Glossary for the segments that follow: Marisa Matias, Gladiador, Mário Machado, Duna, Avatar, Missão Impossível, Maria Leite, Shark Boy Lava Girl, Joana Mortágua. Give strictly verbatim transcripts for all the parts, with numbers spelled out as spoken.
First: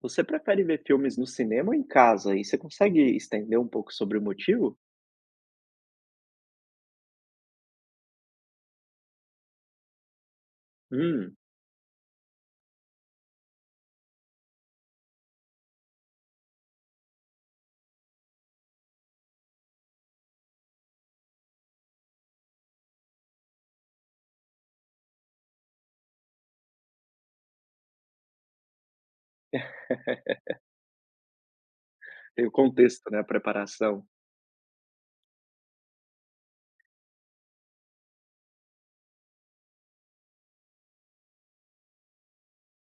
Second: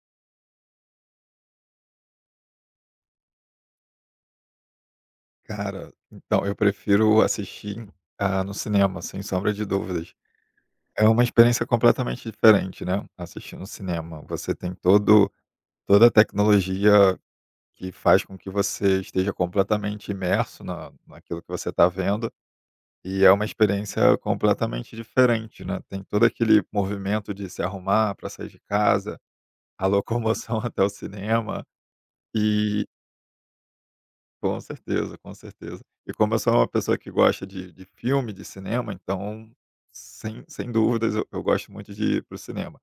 Você prefere ver filmes no cinema ou em casa? E você consegue estender um pouco sobre o motivo? Cara, então, eu prefiro assistir, ah, no cinema, sem sombra de dúvidas. É uma Hum. experiência completamente diferente, né, assistir no cinema. Você tem todo toda a tecnologia que faz com que você esteja completamente imerso na naquilo que você está vendo, e é uma experiência completamente diferente, né. Tem todo aquele movimento de se arrumar para sair de casa, a locomoção até o cinema, Tem o e contexto, né, a preparação. com certeza, com certeza. E como eu sou uma pessoa que gosta de de filme, de cinema, então, sem sem dúvidas, eu eu gosto muito de ir para cinema.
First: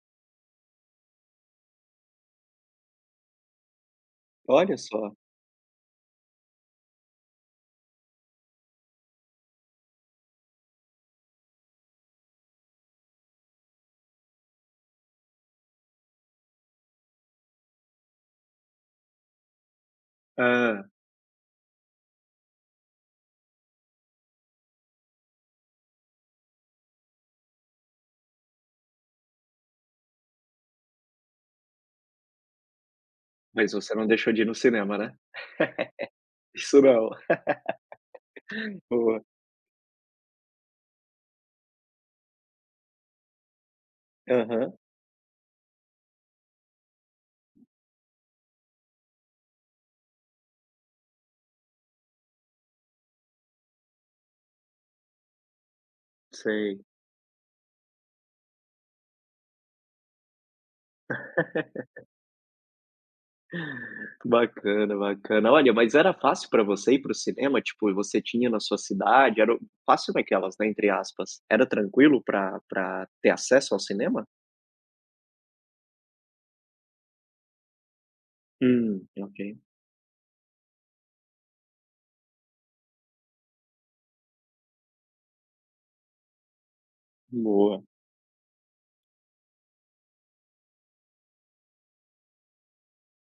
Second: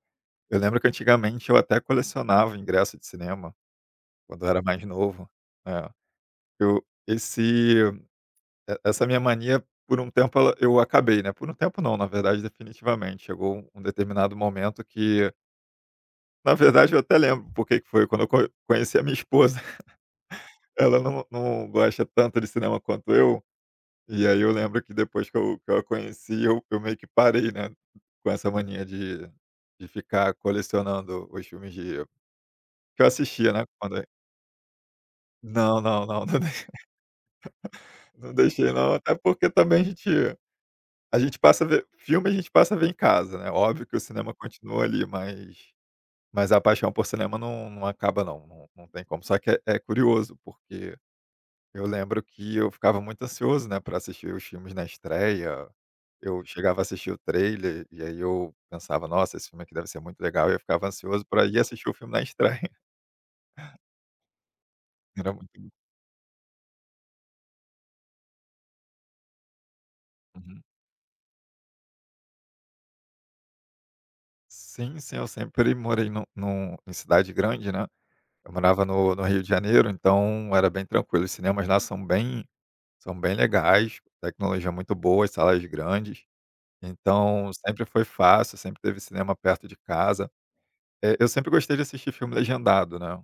Eu lembro que antigamente eu até colecionava ingresso de cinema, quando eu era Olha mais só. novo. É. Eu esse e essa minha mania, por um tempo ela eu acabei, né, por um tempo não, na verdade definitivamente, chegou um um determinado momento que na verdade eu até lembro por que que foi, quando eu co conheci a minha esposa, Ah, ela não não gosta tanto de cinema quanto eu. E aí eu lembro que depois que eu que eu a conheci, eu eu meio que parei, né, com essa mania de de ficar colecionando os filmes de que eu assistia, né, mas você quando é não deixou de ir no cinema, né? não, não, não, não dei Isso não. não deixei não, até Boa. porque também a gente a gente passa a ver filme a gente passa a ver em casa, né, óbvio que o cinema Aham, continua ali, mas mas a paixão por cinema não não acaba não, não, não tem como. Só que é é curioso, porque eu lembro que eu ficava muito ansioso, né, para assistir os filmes na estreia. Eu chegava a sei. assistir o trailer e aí eu pensava: "Nossa, esse filme aqui deve ser muito legal", e eu ficava ansioso para ir assistir o filme na estreia. Bacana, Era muito bacana. bom. Olha, mas era fácil pra você ir para o cinema? Tipo, você tinha na sua cidade, era fácil naquelas, Uhum. né, entre aspas. Era tranquilo pra pra ter acesso ao cinema? Sim, sim, eu sempre morei no num em cidade grande, né. Eu morava Hum, no no ok. Rio de Janeiro, então era bem tranquilo. Os cinemas lá são bem são bem legais, tecnologia muito boa, as salas grandes. Então Boa. sempre foi fácil, sempre teve cinema perto de casa. Eh, eu sempre gostei de assistir filme legendado, né.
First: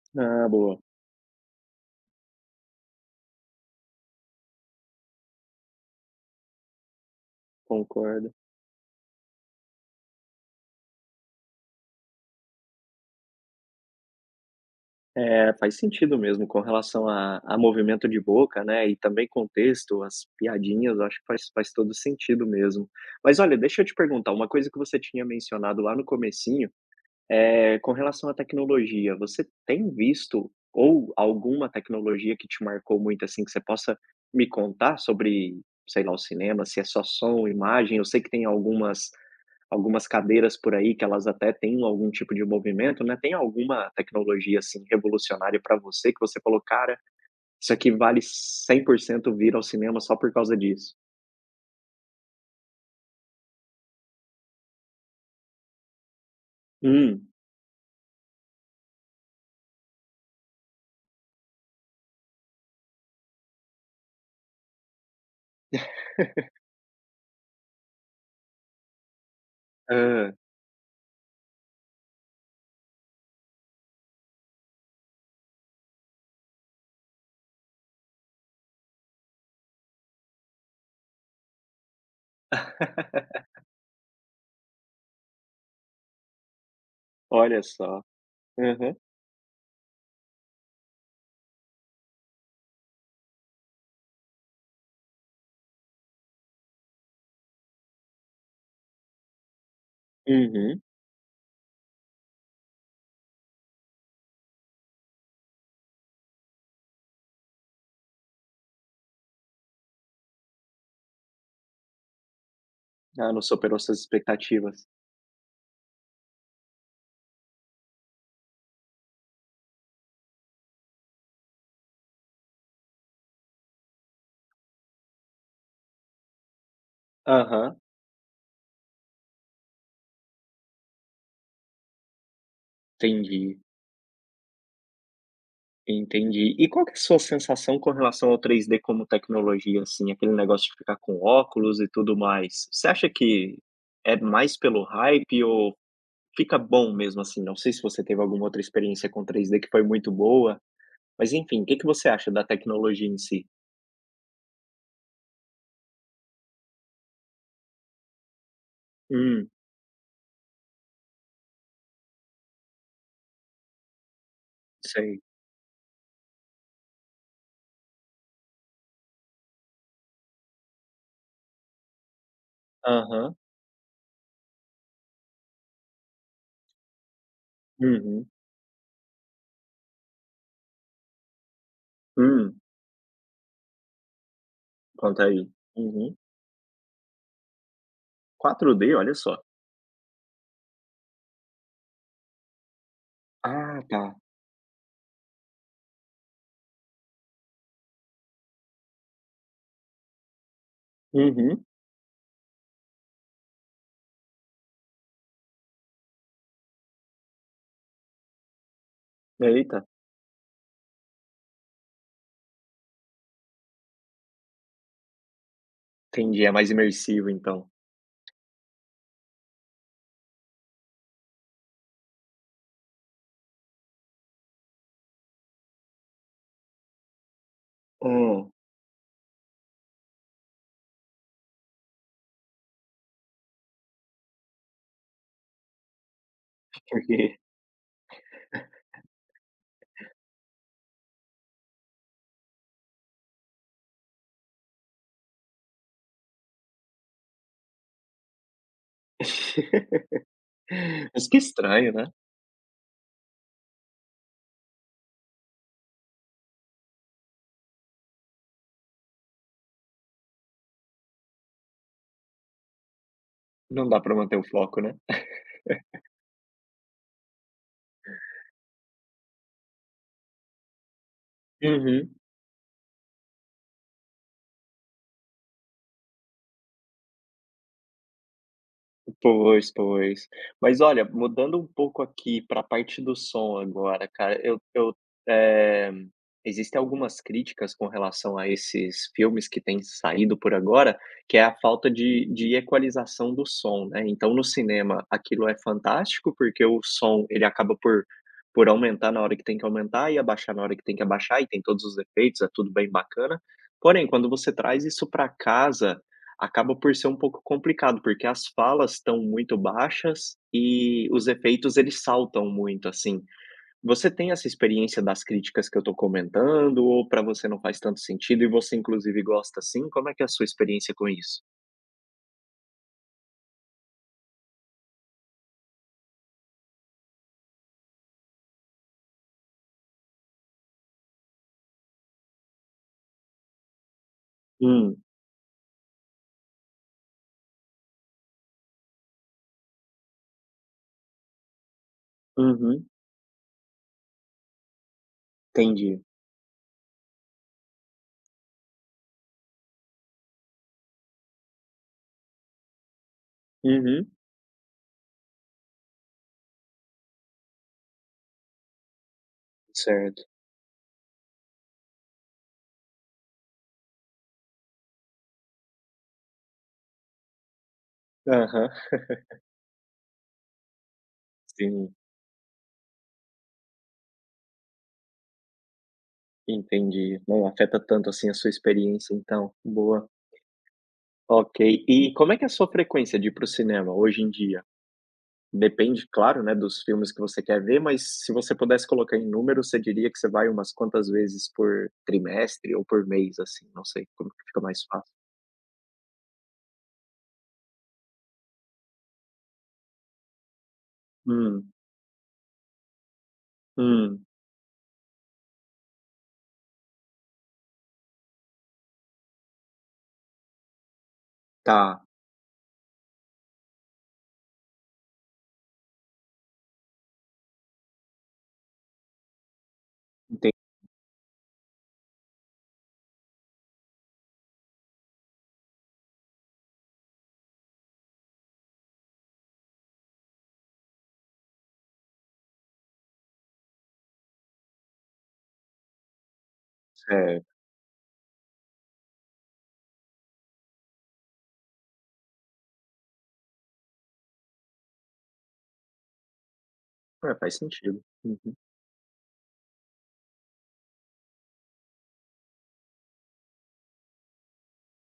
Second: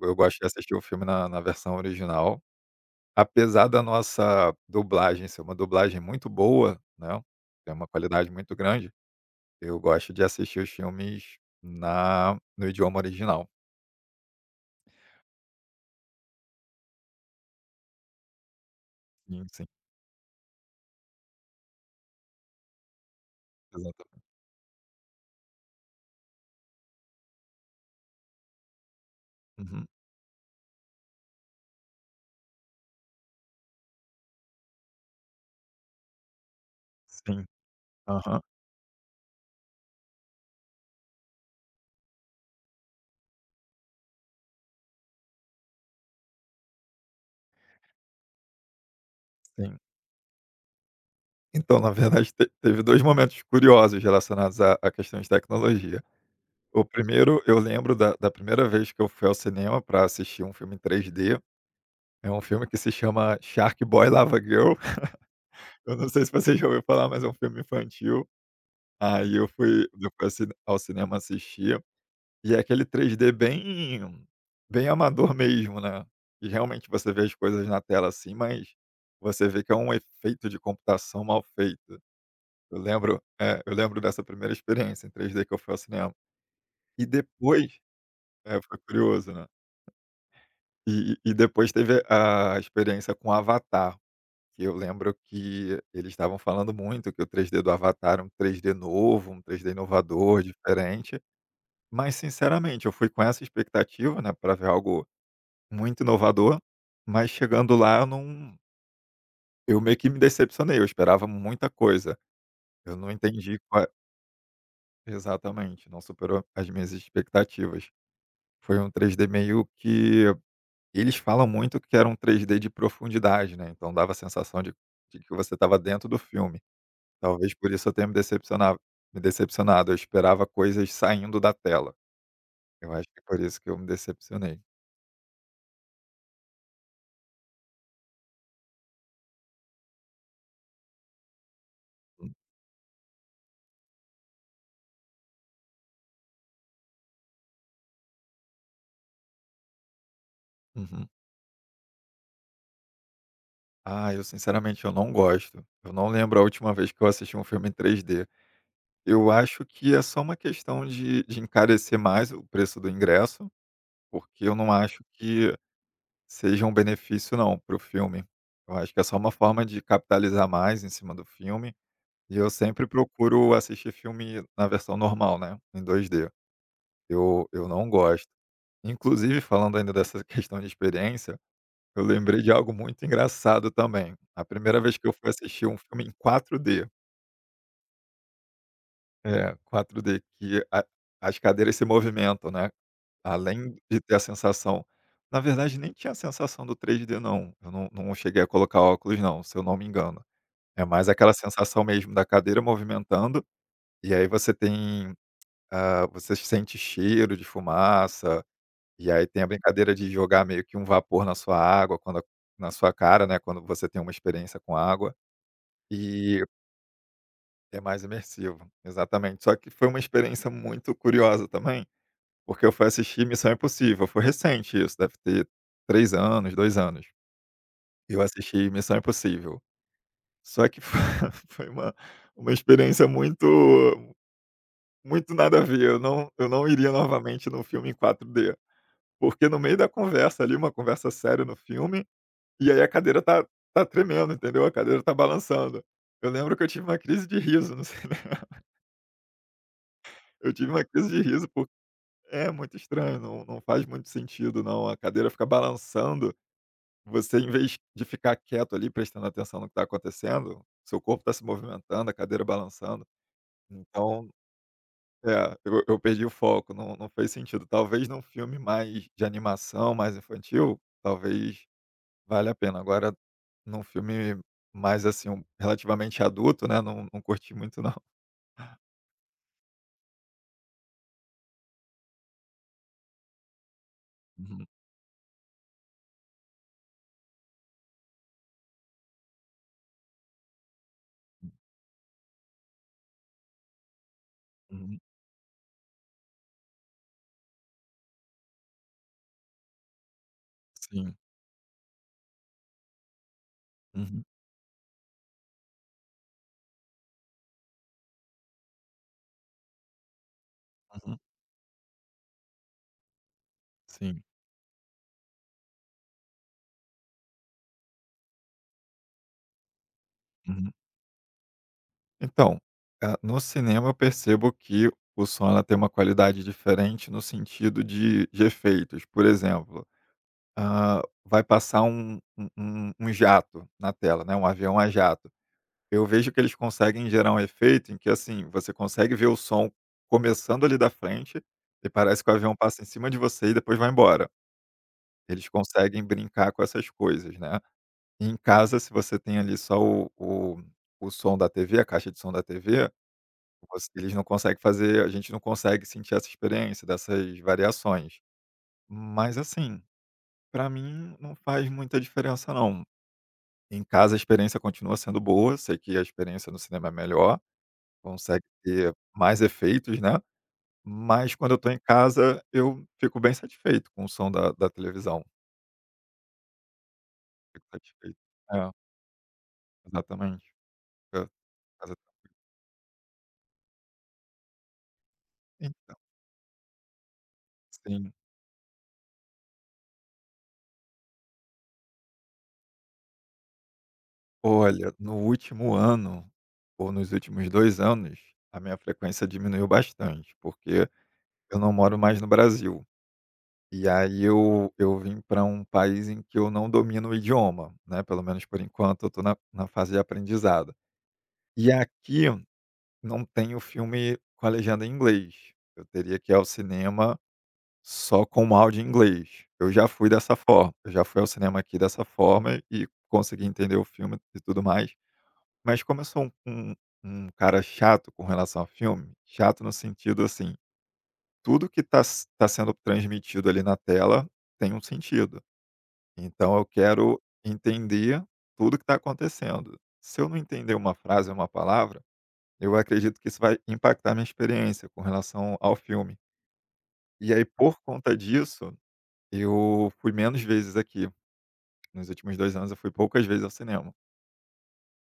Eu gosto de Ah, assistir boa. o filme na na versão original, apesar da nossa dublagem ser uma dublagem muito boa, né, tem uma qualidade Concordo. muito grande, eu gosto de assistir os filmes na no idioma original. É, faz sentido mesmo com relação a a movimento de boca, né, e também Sim, sim, contexto, as piadinhas, eu acho que faz faz todo sentido mesmo. Mas olha, deixa eu te exatamente. perguntar, uma coisa que você tinha mencionado lá no comecinho, eh, com relação à tecnologia, você Uhum. tem visto ou alguma tecnologia que te marcou muito, assim, que você possa me contar sobre, sei lá, o cinema, se é só Sim. som, imagem? Eu sei que Aham, tem algumas algumas cadeiras por aí que elas até têm algum tipo de movimento, né. Tem alguma tecnologia, assim, revolucionária para você que você falou: "Cara, isso aqui vale cem por cento vir ao sim. cinema só por causa disso"? Então, na verdade, te teve dois momentos curiosos relacionados à à questão de tecnologia. O Hum, primeiro, eu lembro da da primeira vez que eu fui ao cinema para assistir um filme em três D, é um filme que se chama Shark Boy Lava Girl. Eu não sei se você já ouviu falar, mas é um filme infantil. Aí eu fui eu hã. fui ao ao cinema assistir, e é aquele três D bem bem amador mesmo, né. E realmente você vê as coisas na tela assim, mas você vê que é um efeito de computação mal feito. Eu lembro é, eu lembro dessa primeira experiência em três D que eu fui ao cinema. E Olha depois só. é, foi Aham. curioso, né. E e depois teve a experiência com Avatar, que eu lembro que eles estavam falando muito que o três D do Avatar é um três D novo, um três D inovador, Uhum. diferente, mas sinceramente eu fui com essa expectativa, né, para ver algo muito inovador, mas chegando lá eu não eu meio que me decepcionei, eu esperava muita coisa. Eu não Ah, não entendi superou qua suas expectativas. exatamente, não superou as minhas expectativas. Foi um três D meio que eles falam muito que era um três D de profundidade, né, então dava a sensação de de que você estava dentro do filme. Talvez por Aham. isso eu tenha me decepcionado me decepcionado, eu esperava coisas saindo da tela. Eu acho que por Entendi, isso que eu me decepcionei. entendi. E qual que é a sua sensação com relação ao três D como tecnologia, assim, aquele negócio de ficar com óculos e tudo Hum, mais? Você acha que é mais pelo hype ou fica bom mesmo assim? Não sei se você teve alguma outra experiência com três D que foi muito boa, uhum. mas enfim, o que que você acha da tecnologia em si? Ah, eu sinceramente eu não gosto. Eu não lembro a última vez que eu assisti um filme em três D. Eu Hum, acho que é só uma questão de de encarecer mais o preço do ingresso, porque eu não acho sei. que seja um benefício não, para o filme. Eu acho que é só uma forma de capitalizar mais em cima do filme, e eu sempre Aham. procuro assistir filme na versão normal, né, em dois D. Eu eu não Uhum. gosto. Inclusive falando ainda dessa questão de experiência, eu lembrei de Hum, algo muito engraçado também. A primeira vez que eu conta fui aí. assistir um filme em Uhum. quatro D quatro D, olha só. é, quatro D que a as cadeiras se movimentam, né, além Ah, de tá. ter a sensação na verdade nem tinha a sensação do três D não, eu não não cheguei a colocar óculos não, se eu não me engano. É mais aquela Uhum. sensação mesmo da cadeira movimentando, e aí você tem, hã, você sente cheiro de fumaça, e aí tem a Eita, brincadeira de jogar meio que um vapor na sua água, quando a na sua cara, né, quando você tem uma experiência com água, e entendi, é mais imersivo então. é mais imersivo. Exatamente. Só que foi uma experiência muito curiosa também, porque eu fui assistir Missão Impossível, foi recente isso, deve ter três anos, dois anos. Eu Hã, assisti Missão Impossível. Só que foi foi uma uma experiência muito muito nada a ver, eu não eu não iria por quê? novamente no filme em quatro D, porque no meio da conversa ali, uma conversa séria no filme e aí a cadeira tá tá tremendo, entendeu? A cadeira tá balançando. Eu lembro que eu tive uma crise de riso no cinema. Eu tive uma crise de Mas que riso porque estranho, né? é muito estranho, não não faz muito sentido não, a cadeira fica balançando, você em vez de ficar quieto ali prestando atenção no que está acontecendo, seu corpo está se movimentando, a cadeira balançando, Não dá pra então, manter o foco, né? é, eu eu perdi o foco, não não fez sentido. Talvez num filme mais de animação, mais infantil, talvez Uhum. vale a pena. Agora, num filme mais, assim, um relativamente adulto, né, não não curti muito não. Pois, pois. Mas olha, mudando um pouco aqui para a parte do som agora, cara, eu Uhum, eu, eh, existem algumas críticas com relação a esses filmes que têm saído por agora, que é a falta de de equalização do som, né. Então no uhum. cinema aquilo é fantástico, porque o som ele acaba por por aumentar na hora que tem que aumentar e abaixar na hora que tem que Sim. abaixar, e tem todos os efeitos, é tudo bem bacana. Porém, Uhum, quando você traz isso para casa, acaba por ser um pouco complicado, porque as falas estão muito baixas e uhum. os efeitos eles saltam muito, assim. Você Sim. tem essa experiência das críticas que eu tô comentando ou para você não faz tanto sentido e você inclusive gosta assim? Como é que é a sua Uhum. experiência com isso? Então, ah, no cinema eu percebo que o som ela tem uma qualidade diferente no sentido de de efeitos. Por exemplo, hã, vai passar um um um um jato na tela, né, um avião a Hum, jato. Eu vejo que eles conseguem gerar um efeito em que, assim, você consegue ver o som começando ali da frente e parece que o avião passa em uhum, cima de você e depois vai embora. Eles entendi. conseguem brincar com essas coisas, né. E em casa, se você tem ali só o o o som da T V, a caixa de som da T V, você Uhum, eles não conseguem fazer a gente não consegue sentir essa experiência dessas variações. Mas, assim, certo. para mim não faz muita diferença não. Em casa a experiência continua sendo boa, sei que a experiência no cinema é melhor, consegue Aham, ter mais efeitos, né, mas quando eu tô em sim, casa eu fico bem satisfeito com o som da da televisão, entendi. Não fico afeta tanto satisfeito. assim a sua É, experiência, então. Boa. exatamente. É, Ok. casa E como é que é a sua frequência de ir pro cinema hoje em dia? então, Depende, claro, né, dos filmes que você quer ver, sim. mas se você pudesse colocar em número, você diria que você vai umas quantas vezes por trimestre ou por mês, assim? Não sei como que fica mais Olha, fácil. no último ano, ou nos últimos dois anos, a minha frequência diminuiu bastante, porque eu Hum, não moro mais no Brasil, e aí hum, eu eu vim para um país em que eu não domino o idioma, né, pelo menos por enquanto eu tô na na fase de aprendizado. E tá, aqui não tem o filme com a legenda em inglês. Eu teria que ir ao cinema só com o áudio em inglês. Eu já fui dessa entendi, forma. Eu já fui ao cinema aqui dessa forma e consegui entender o filme e tudo mais. Mas como eu sou um, um, um cara chato com relação ao filme, chato no sentido assim, tudo que está tá tá sendo transmitido ali na tela tem um sentido. Então eu quero certo. entender tudo que está acontecendo. Se eu não entender uma frase, uma palavra, eu acredito que isso vai impactar minha experiência com relação ao filme. E É, aí, faz por sentido. conta Uhum. disso, eu fui menos vezes aqui. Nos últimos dois anos eu fui poucas vezes ao cinema.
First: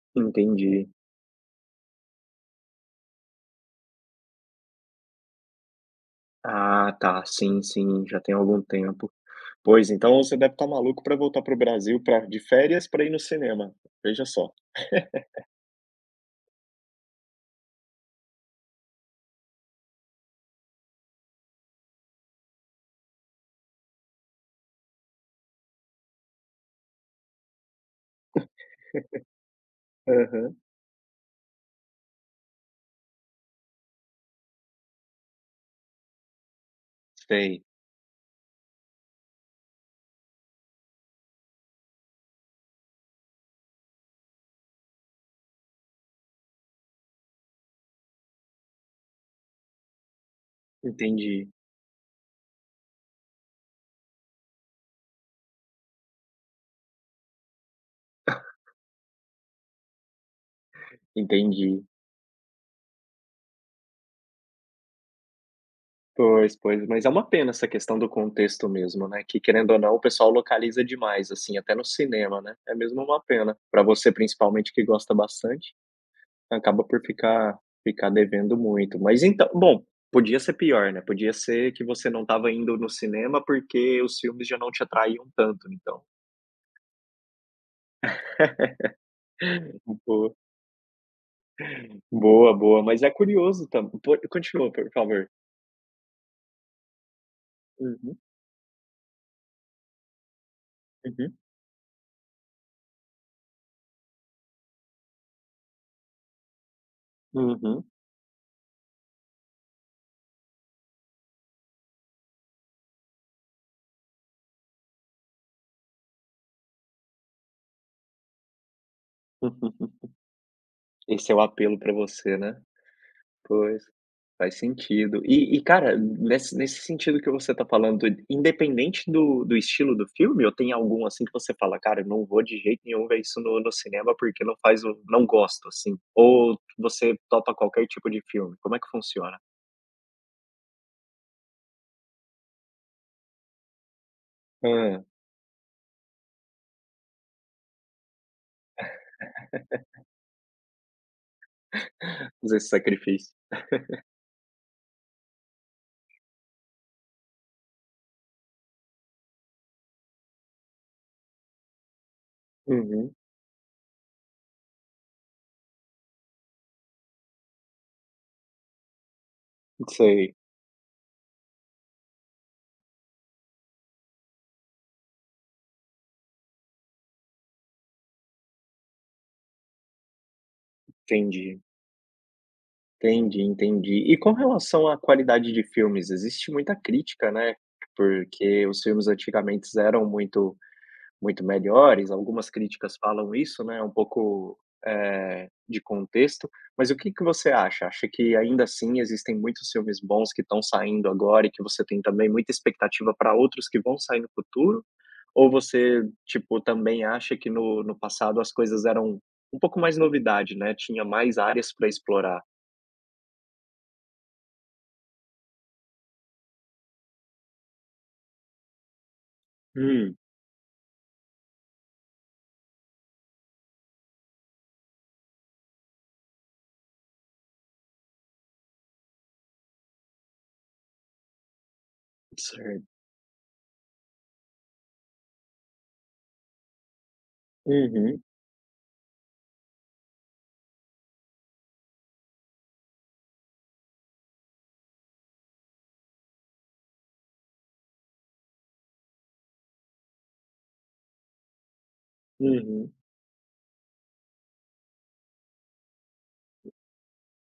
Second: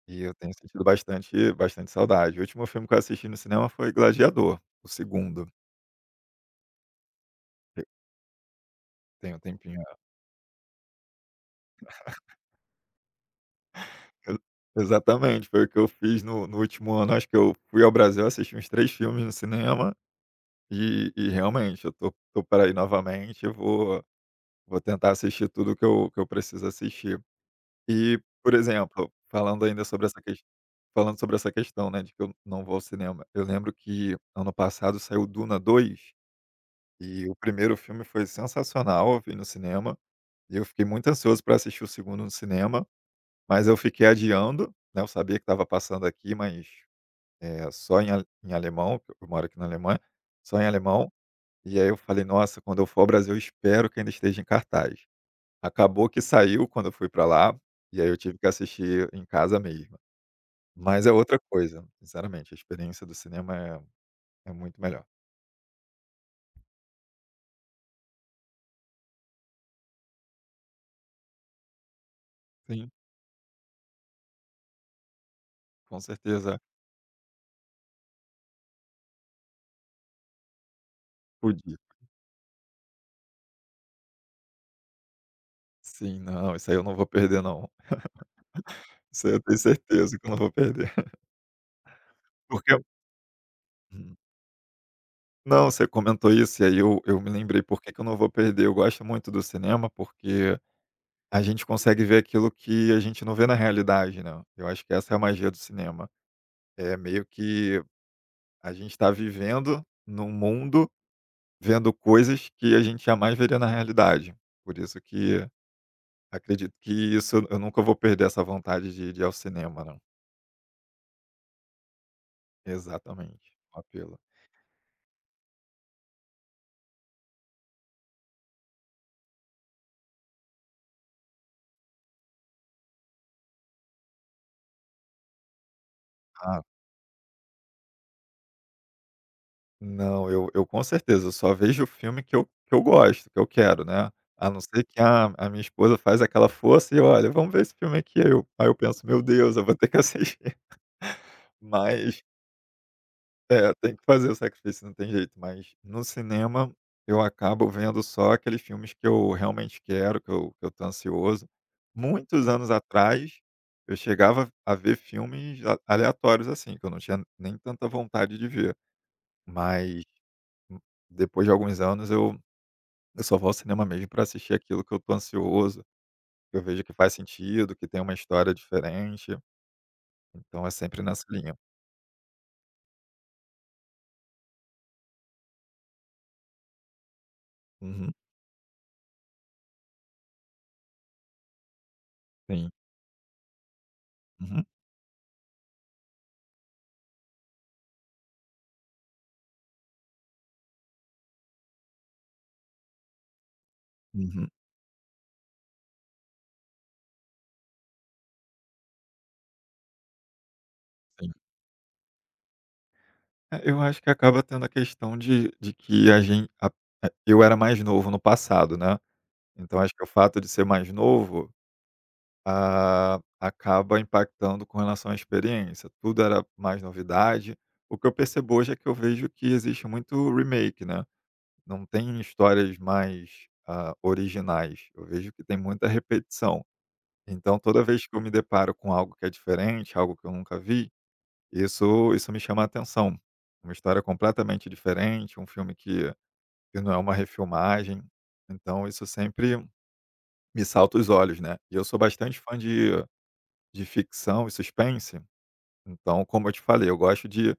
E eu tenho sentido Entendi. bastante bastante saudade. O último filme que eu assisti no cinema foi Gladiador, o segundo. Ah, tá, sim, º sim, já tem algum tempo. Tem um tempinho. Pois, então você deve estar maluco para voltar pro Brasil pra de férias para ir no cinema, veja Eu só. exatamente, foi o que eu fiz no no último ano. Acho que eu fui ao Brasil, assisti uns três filmes no cinema e e realmente eu tô tô pra ir novamente, eu vou vou tentar assistir tudo que eu que eu preciso assistir. E, por exemplo, falando ainda sobre essa questão Aham. falando sobre essa questão, né, de que eu não vou ao cinema, eu lembro que ano passado saiu Duna dois e o Sei, primeiro filme foi sensacional, eu vi no cinema, e eu fiquei muito ansioso para assistir o segundo no cinema, mas eu fiquei adiando, né, eu sabia que estava passando aqui, mas, eh, só em ale em alemão, porque eu moro aqui na Alemanha, só em alemão, entendi, e aí eu falei: "Nossa, quando eu for ao Brasil eu espero que ainda esteja em cartaz". Acabou que saiu quando eu fui para lá, e aí eu tive que assistir em casa mesmo. Mas é outra entendi, coisa, sinceramente, a experiência do cinema é é muito melhor. Pois, pois. Mas é uma pena essa questão do contexto mesmo, né, que querendo ou não o pessoal localiza demais, assim, até no cinema, né, é Sim, mesmo uma pena. Pra você principalmente que gosta bastante, com certeza acaba por ficar ficar devendo muito. Mas então bom, podia ser pior, né, podia ser podia. que você não estava indo no cinema, porque os filmes já não te atraíam tanto então. Sim, não, isso aí eu não vou perder não. Isso aí eu tenho certeza que eu Boa, não vou perder. boa, Porque boa. Mas é curioso também. hum. Continua, por favor. Não, você comentou isso e aí eu eu me lembrei por que que eu não Uhum, vou perder. Eu gosto muito do cinema, porque a gente consegue ver aquilo que a gente não vê na realidade, né. Eu acho que essa é a magia do cinema. É meio uhum, que uhum. a gente está vivendo num mundo, vendo coisas que a gente jamais veria na realidade. Por isso que acredito que isso eu nunca vou perder essa vontade de de ir ao cinema, não. Esse é o apelo pra você, né? Exatamente, um Pois, apelo. faz sentido. E e cara, nesse nesse sentido que você tá falando, independente do do estilo do filme ou tem algum, assim, que você fala: "Cara, eu não vou de jeito nenhum ver isso no no cinema, porque não faz o não gosto", assim? Ou Ah, você topa qualquer tipo de filme? Como é que funciona? não, eu eu com certeza, eu só vejo o filme que eu que eu gosto, que eu quero, né. A não ser que Hã, a a minha esposa faz aquela força e: "Olha, vamos ver esse filme aqui", aí eu aí eu penso: "Meu Deus, eu vou ter que assistir". Mas fazer esse sacrifício. é, tem que fazer o sacrifício, não tem jeito, mas no cinema eu acabo vendo só aqueles filmes que eu realmente quero, que eu que eu tô ansioso. Muitos anos Uhum, atrás, eu chegava a ver filmes a aleatórios, assim, que eu não tinha nem tanta vontade de ver, mas sei, hum, depois de alguns anos eu eu só vou ao cinema mesmo para assistir aquilo que eu tô ansioso, que eu vejo que faz sentido, que tem uma história diferente, então é sempre nessa linha. entendi, entendi, entendi. E com relação à qualidade de filmes, existe muita crítica, né, Uhum, porque os filmes antigamente eram muito muito melhores, algumas sim. críticas falam isso, né, um pouco, Uhum, eh, de contexto, mas o que que você acha? Acha que ainda assim existem muitos filmes bons que estão saindo agora e que você tem também muita expectativa para outros que vão sair no uhum, futuro? Ou você, tipo, também acha que no no passado as coisas eram um pouco mais novidade, né, tinha sim. mais áreas para explorar? É, eu acho que acaba tendo a questão de de que a gente, a eh, eu era mais novo no passado, né, então acho que o Hum, fato de ser mais novo, ah, acaba impactando com relação à experiência, tudo era mais novidade. O que eu percebo hoje é que eu vejo que existe muito remake, né, não tem histórias certo. mais, ah, originais, eu vejo que tem muita repetição. Então toda vez que eu Uhum, me deparo com algo que é diferente, algo que eu nunca vi isso isso me chama a atenção. Uma história completamente diferente, um filme que que não é uma refilmagem, então isso sempre me salta os olhos, né. E eu sou bastante fã de uhum, de ficção e suspense, então, como eu te falei, eu gosto de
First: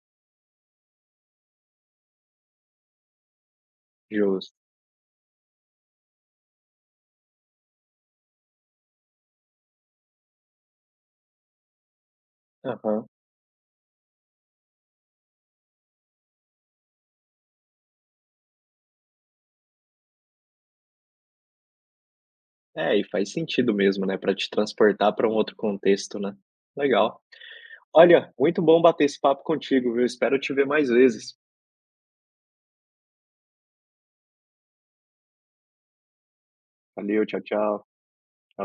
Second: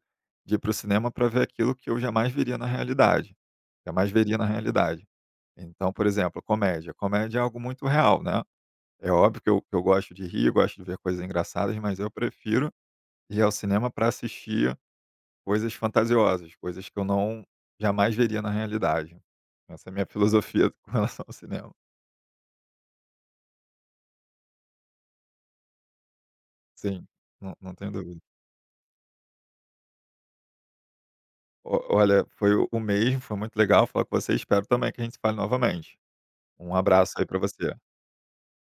de ir para o cinema para ver aquilo que eu jamais veria na realidade, jamais veria na justo. realidade. Então, por exemplo, comédia, comédia é algo muito real, né. É óbvio que eu que eu gosto de rir, gosto de ver coisas engraçadas, mas eu prefiro Aham. ir ao cinema para assistir coisas fantasiosas, coisas que eu não jamais veria na realidade. Essa é a minha filosofia com relação ao cinema. É, e faz sentido mesmo, né, para te transportar para um outro contexto, né. Sim, Legal. não não tenho dúvida. Olha, muito bom bater esse papo contigo, viu. Espero te ver mais vezes. O olha, foi o o mesmo, foi muito legal falar com você, espero também que a gente se fale novamente. Um abraço Valeu, aí para tchau, você. tchau. Abraço.